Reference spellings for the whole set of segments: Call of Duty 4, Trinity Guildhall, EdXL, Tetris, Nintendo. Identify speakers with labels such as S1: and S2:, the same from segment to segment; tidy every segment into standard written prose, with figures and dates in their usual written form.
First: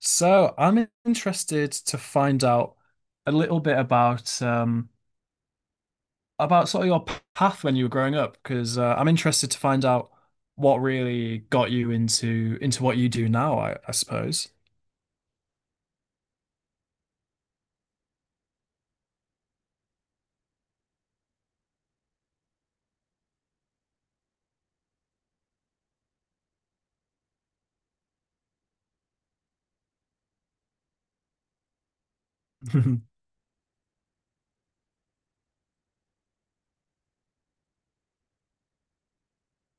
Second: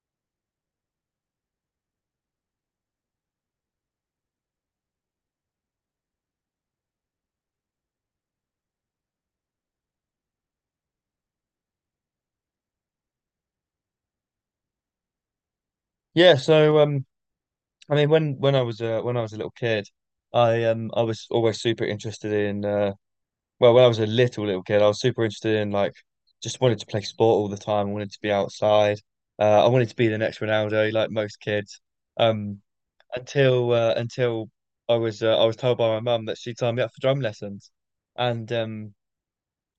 S1: So, I'm interested to find out a little bit about sort of your path when you were growing up, because I'm interested to find out what really got you into what you do now, I suppose.
S2: Yeah, so um, when I was when I was a little kid, I was always super interested in when I was a little kid, I was super interested in just wanted to play sport all the time. I wanted to be outside. I wanted to be the next Ronaldo, like most kids. Um, until I was told by my mum that she signed me up for drum lessons, and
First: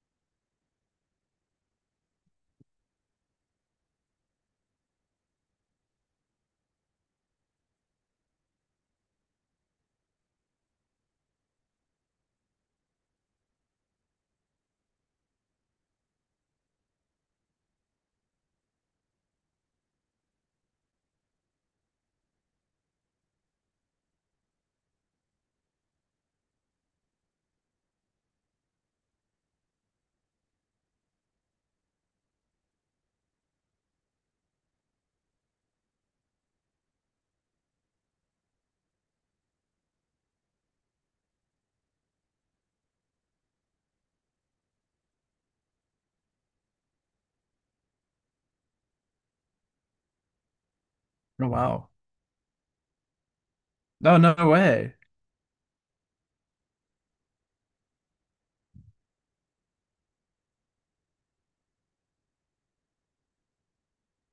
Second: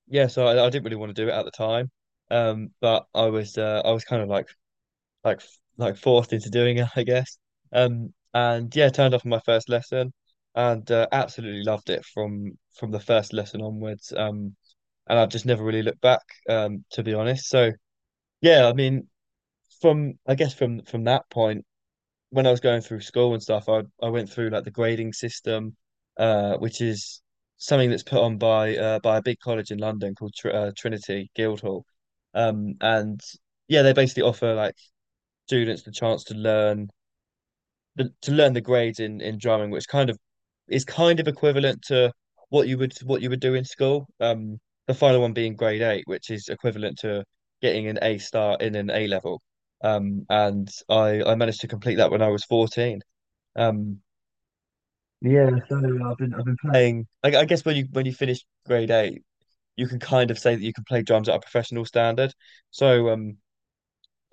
S2: yeah, so I didn't really want to do it at the time. But I was kind of like like forced into doing it, I guess. And Yeah, turned up on my first lesson, and absolutely loved it from the first lesson onwards. And I've just never really looked back, to be honest. So yeah, I guess from that point, when I was going through school and stuff, I went through like the grading system, which is something that's put on by a big college in London called Tr Trinity Guildhall. And Yeah, they basically offer like students the chance to learn to learn the grades in drumming, which is kind of equivalent to what you would do in school. The final one being grade 8, which is equivalent to getting an A star in an A level. And I
S1: Oh
S2: managed to
S1: wow.
S2: complete that when I was 14. Um,
S1: No, no way.
S2: Yeah, I've been playing. I guess when you finish grade 8, you can kind of say that you can play drums at a professional standard. So um,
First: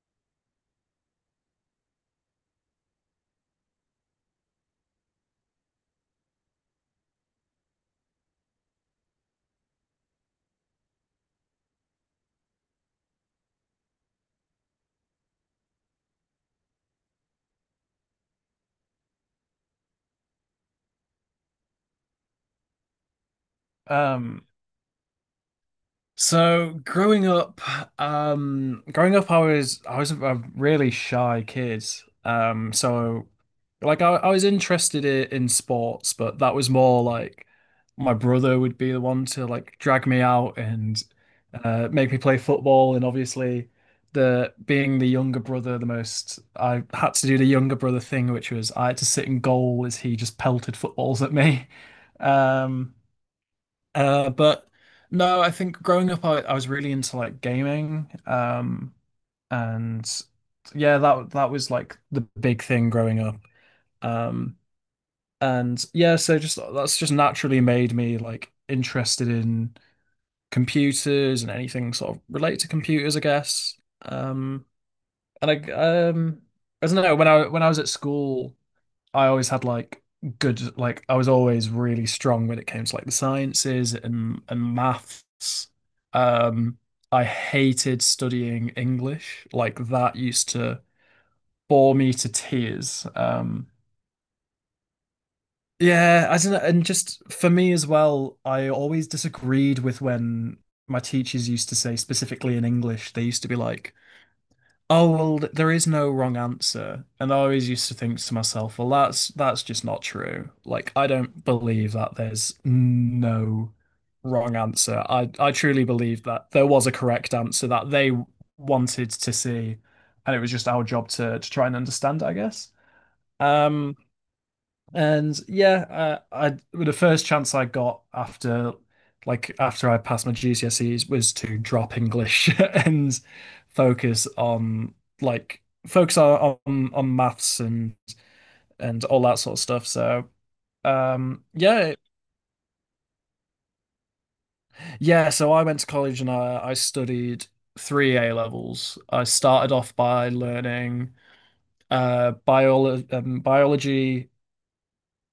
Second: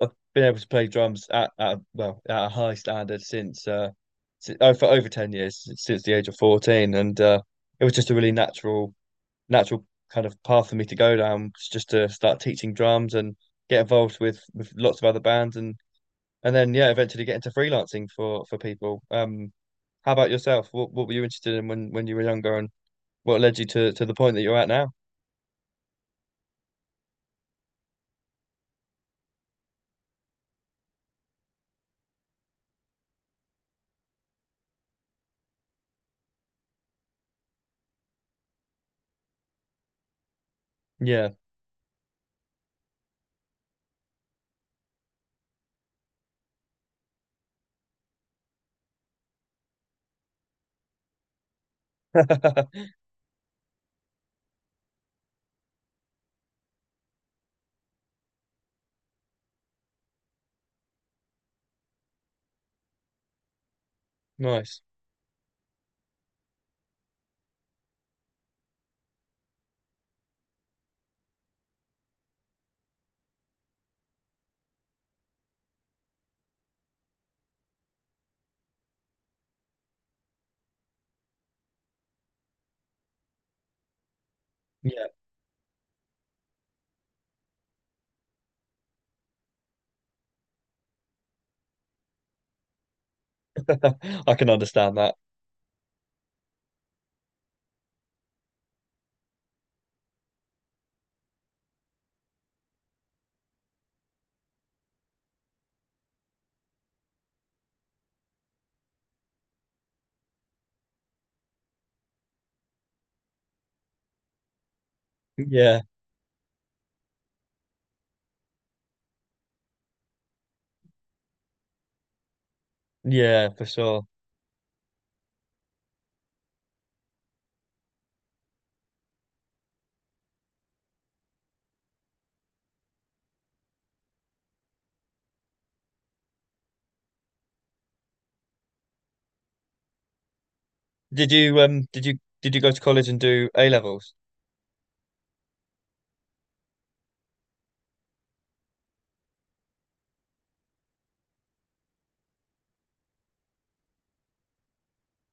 S2: I've been able to play drums at well at a high standard for over 10 years since the age of 14, and it was just a really natural kind of path for me to go down, just to start teaching drums and get involved with lots of other bands, and then yeah, eventually get into freelancing for people. How about yourself? What were you interested in when you were younger, and what led you to the point that
S1: Um,
S2: you're at now?
S1: So growing up, I was a really shy kid. So like I was interested in sports, but that was more like my brother would be the one to like drag me out and
S2: Yeah,
S1: make me play football. And obviously, the being the younger brother, the most I had to do the younger brother thing, which was I had to sit in goal as he just pelted footballs at me. Um, but no, I think growing up, I was really into like gaming. And yeah, that was like the big thing growing up. Um,
S2: nice.
S1: and yeah, so just that's just naturally made me like interested in computers and anything sort of related to computers, I guess. And um, I don't know when I was at school. I always had like good like I was always really strong when it came to like the sciences and
S2: Yeah,
S1: maths. Um, I hated studying English. Like that used to bore me to tears.
S2: I can understand that.
S1: Yeah, I don't know, and just for me as well, I always disagreed with when my teachers used to say specifically in English, they used to be like oh well, there is no wrong answer, and I always used to think to myself, well, that's just not true. Like, I don't believe that there's no wrong answer. I
S2: Yeah,
S1: truly believe that there was a correct answer that they wanted to see, and it was just our job to try and understand it, I guess.
S2: yeah, for
S1: Um,
S2: sure.
S1: and yeah, I well, the first chance I got after after I passed my GCSEs was to drop English and focus on like focus on maths and all that sort of stuff. So
S2: Did you
S1: yeah,
S2: did you go to college and do A levels?
S1: yeah, so I went to college and I studied three A levels. I started off by learning biology.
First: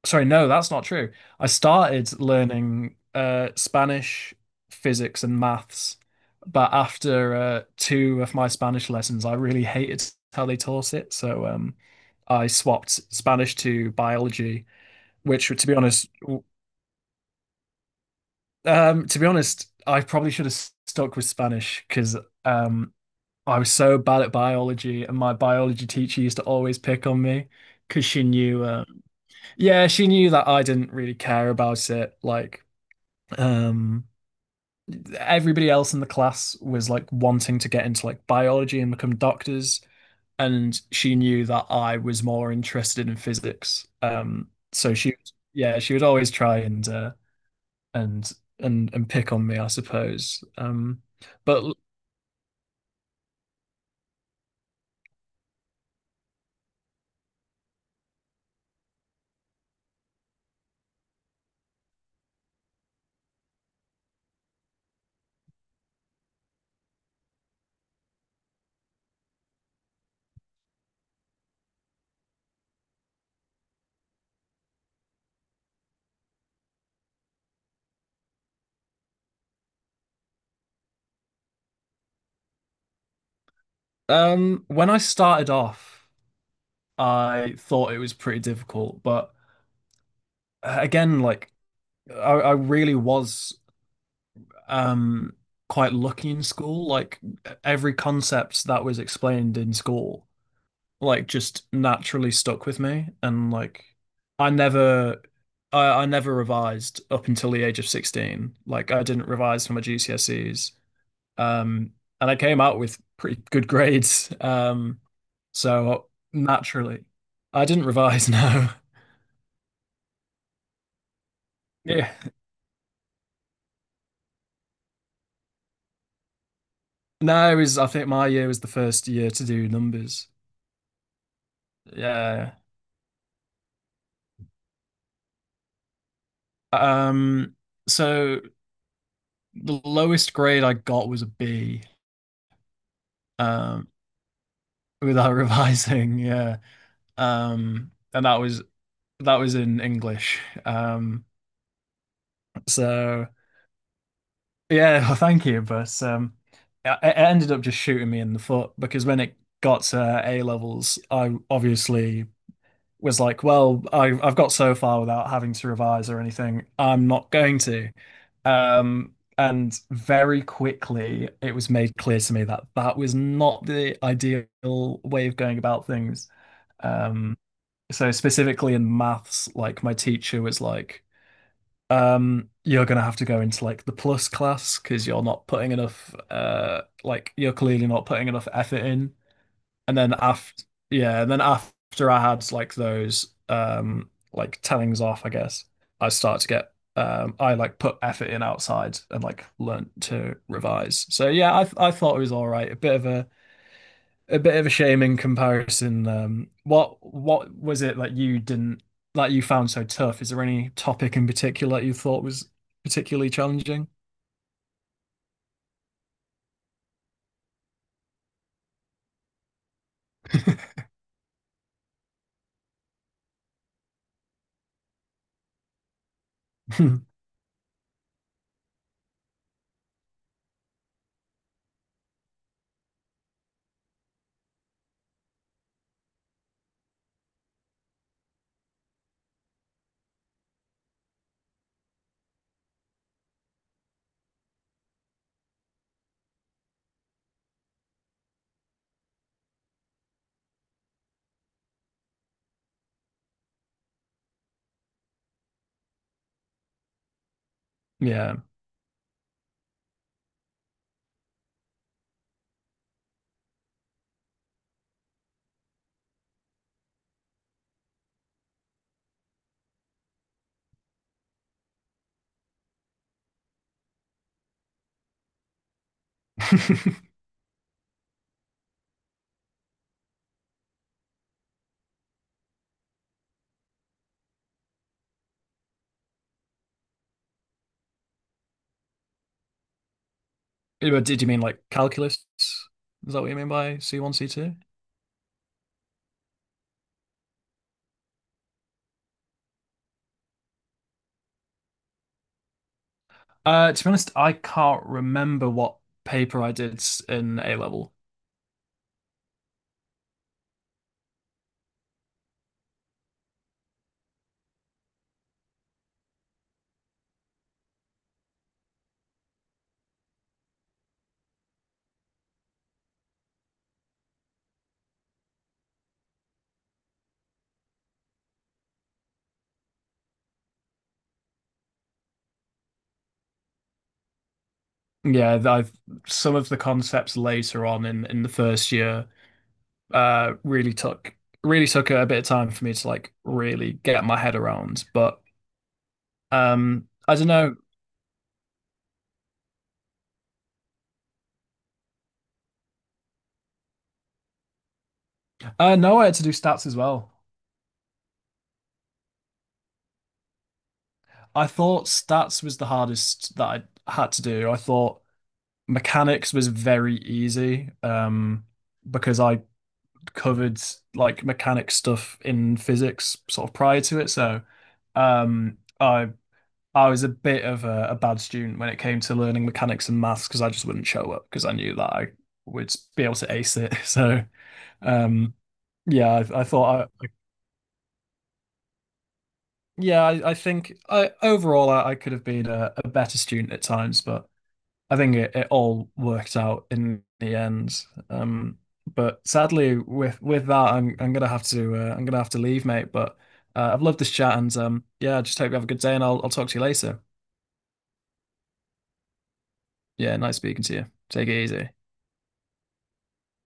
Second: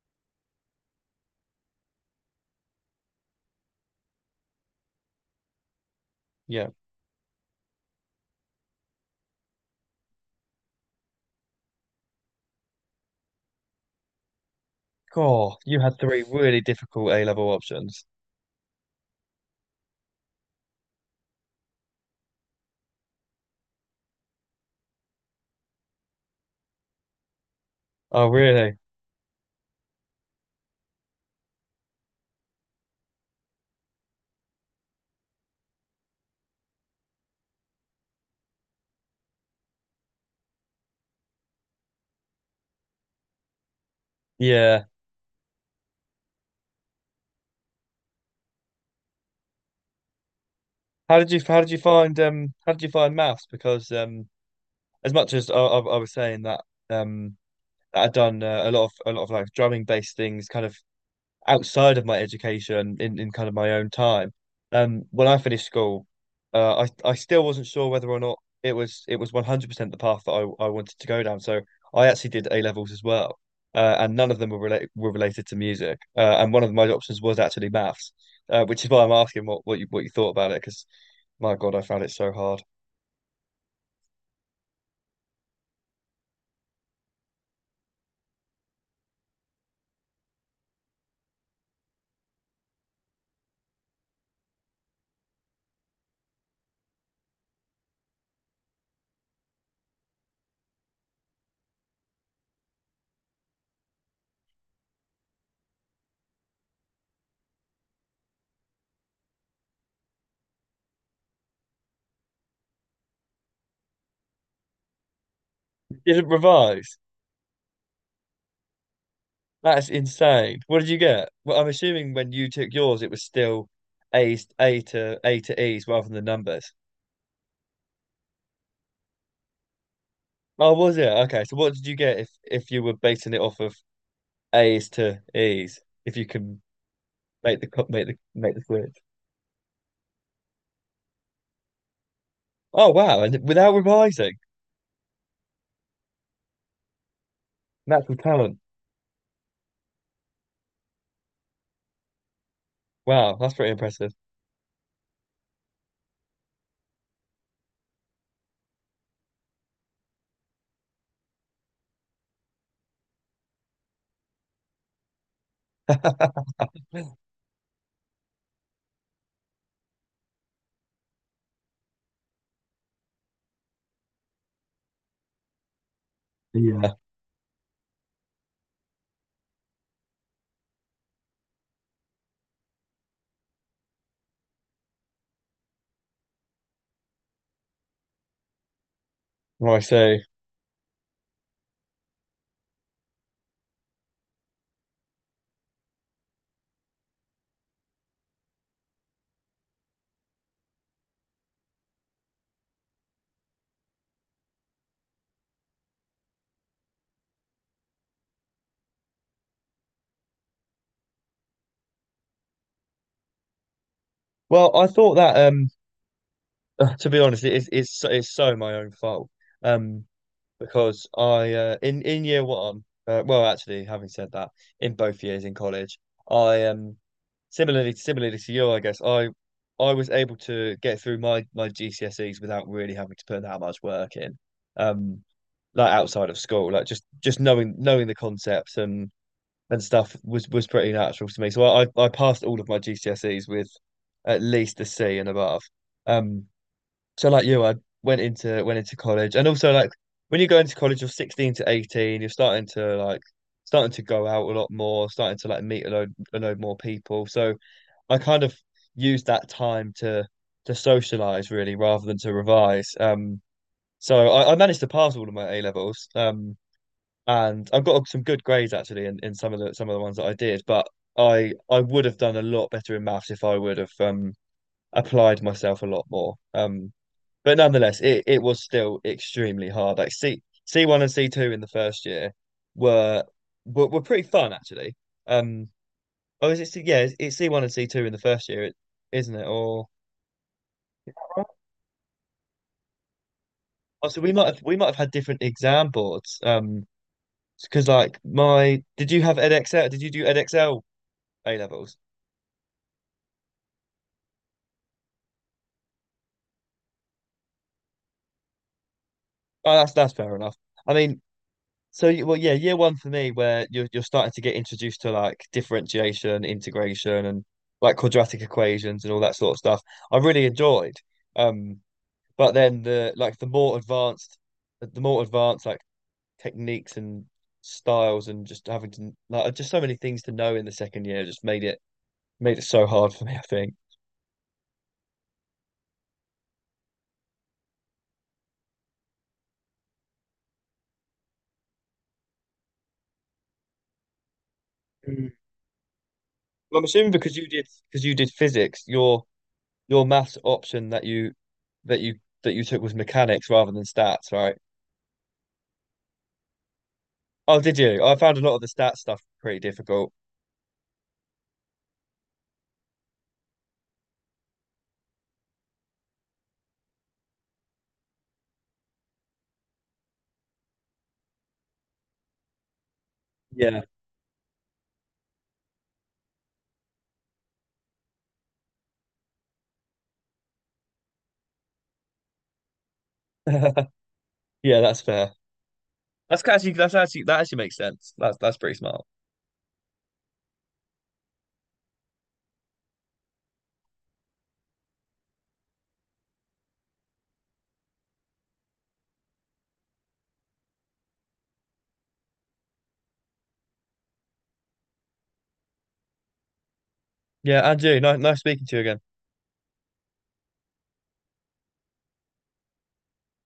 S1: Sorry, no, that's not true. I started learning Spanish, physics, and maths,
S2: Yeah.
S1: but after two of my Spanish lessons, I really hated how they taught it. So I swapped Spanish to biology, which,
S2: God,
S1: to be
S2: you had
S1: honest,
S2: three really difficult A level options.
S1: to be honest, I probably should have stuck with Spanish because um, I was so bad at biology, and my biology teacher used to always pick on me because she
S2: Oh,
S1: knew.
S2: really?
S1: Yeah, she knew that I didn't really care about it. Like, um, everybody else in the class was like wanting to get into like biology and become doctors, and she knew that I was more interested in physics.
S2: Yeah.
S1: So she, yeah, she would always try and and and pick on me, I suppose.
S2: How did
S1: But
S2: you find how did you find maths? Because as much as I was saying that um that I'd done a lot of like drumming based things, kind of outside of my education in kind of my own time. When I finished school, I still wasn't sure whether or not it was 100% the path that I wanted to go down. So I actually did A levels as well, and none of them were related to music. And One of my options was actually maths, which is why I'm asking what you thought about it because my God, I found it so hard.
S1: when I started off, I thought it was pretty difficult, but again, like I really was um quite lucky in school. Like every concept that was explained in school, like just naturally stuck with me, and like I never. I never revised up until the age of 16. Like I didn't revise for my GCSEs. Um, and I came out with pretty good grades. So
S2: Didn't revise.
S1: naturally, I didn't revise no.
S2: That's insane. What did you get? Well, I'm
S1: Yeah.
S2: assuming when you took yours, it was still A to E's rather than the numbers.
S1: No, it was I think my year was the first year to do numbers.
S2: Oh, was it? Okay. So what did you get if
S1: Yeah.
S2: you were basing it off of A's to E's? If you can
S1: Um,
S2: make the co-
S1: so
S2: make the switch.
S1: the lowest grade I got was a B,
S2: Oh wow! And without
S1: um,
S2: revising,
S1: without revising, yeah.
S2: natural
S1: And
S2: talent.
S1: that was in English. Um, so
S2: Wow, that's pretty impressive.
S1: yeah, well, thank you, but it it ended up just shooting me in the foot because when it got to A levels, I obviously was like, well, I've got so far without having to revise or anything. I'm not going to. Um, and very quickly, it was made clear to me that that was not the ideal way of going about things.
S2: Yeah.
S1: Um, so specifically in maths, like my teacher was like, you're gonna have to go into like the plus class because you're not putting enough, like you're clearly not putting enough effort in.
S2: Right.
S1: And then
S2: So,
S1: after yeah and then after I had like those like tellings off I guess I start to get I like put effort in outside and like learnt to revise. So yeah I thought it was all right. A bit of a bit of a shame in comparison. Um what was it that you didn't that you found so tough? Is there any topic in particular that you thought was particularly challenging?
S2: well, I thought that to be honest, it's so my own fault um because I in year 1, well, actually, having said that, in both years in college, I similarly, to you, I guess I was able to get through my GCSEs without really having to put that much work in, um, like outside of school, like just knowing the concepts and stuff was pretty natural to me. So I passed all of my GCSEs with at least a C and above. Um, so like you, I went into college, and also like when you go into college, you're 16 to 18, you're starting to like starting to go out a lot more, starting to like meet a load more people. So I
S1: Yeah.
S2: kind of used that time to socialize really rather than to revise. So I managed to pass all of my A levels. And I've got some good grades actually in some of the ones that I did, but I would have done a lot better in maths if I would have applied myself a lot more. But nonetheless, it was still extremely hard. Like C one and C two in the first year were were pretty fun actually. Um, Oh, is it? It's C1 and C2 in the first year, isn't it? Or
S1: But did you mean like calculus is that what you mean by
S2: Oh,
S1: C1
S2: so we might
S1: C2?
S2: have had different exam boards. Because like my Did you have EdXL? Did you do EdXL A levels?
S1: To be honest, I can't remember what paper I did in A level.
S2: Oh, that's fair enough. I mean, so you- well, yeah, year 1 for me, where you're starting to get introduced to like differentiation, integration, and like quadratic equations and all that sort of stuff. I really enjoyed. Um, but then the like the more advanced like techniques and styles and just having to like just so many things to know in the second year just made it so hard for me, I think.
S1: Yeah, I've some of the concepts later on in the first year uh really took really took a bit of time for me to like really get my head around. But
S2: Mm. Well, I'm assuming
S1: I don't know.
S2: because you did physics, your maths option that you that you took was mechanics rather than stats, right?
S1: No, I had to do stats as well.
S2: Oh, did you? I found a lot of the stats stuff pretty difficult.
S1: I thought stats was the hardest that I had to do. I thought mechanics was very easy because I covered like mechanic stuff in physics sort of
S2: Yeah.
S1: prior to it. So um, I I was a bit of a bad student when it came to learning mechanics and maths because I just wouldn't show up because I knew that I would be able to ace it. So
S2: Yeah, that's fair.
S1: um, yeah, I thought I
S2: That actually makes sense. That's pretty smart.
S1: yeah I think I overall, I could have been a better student at times, but I think it, it all worked out in the end. Um, but sadly, with that, I'm gonna have to I'm gonna have to leave, mate. But I've loved this chat, and yeah, I just hope you have a good day, and I'll talk to you later.
S2: Yeah, Andrew, nice speaking to you again.
S1: Yeah, nice speaking to you. Take it easy.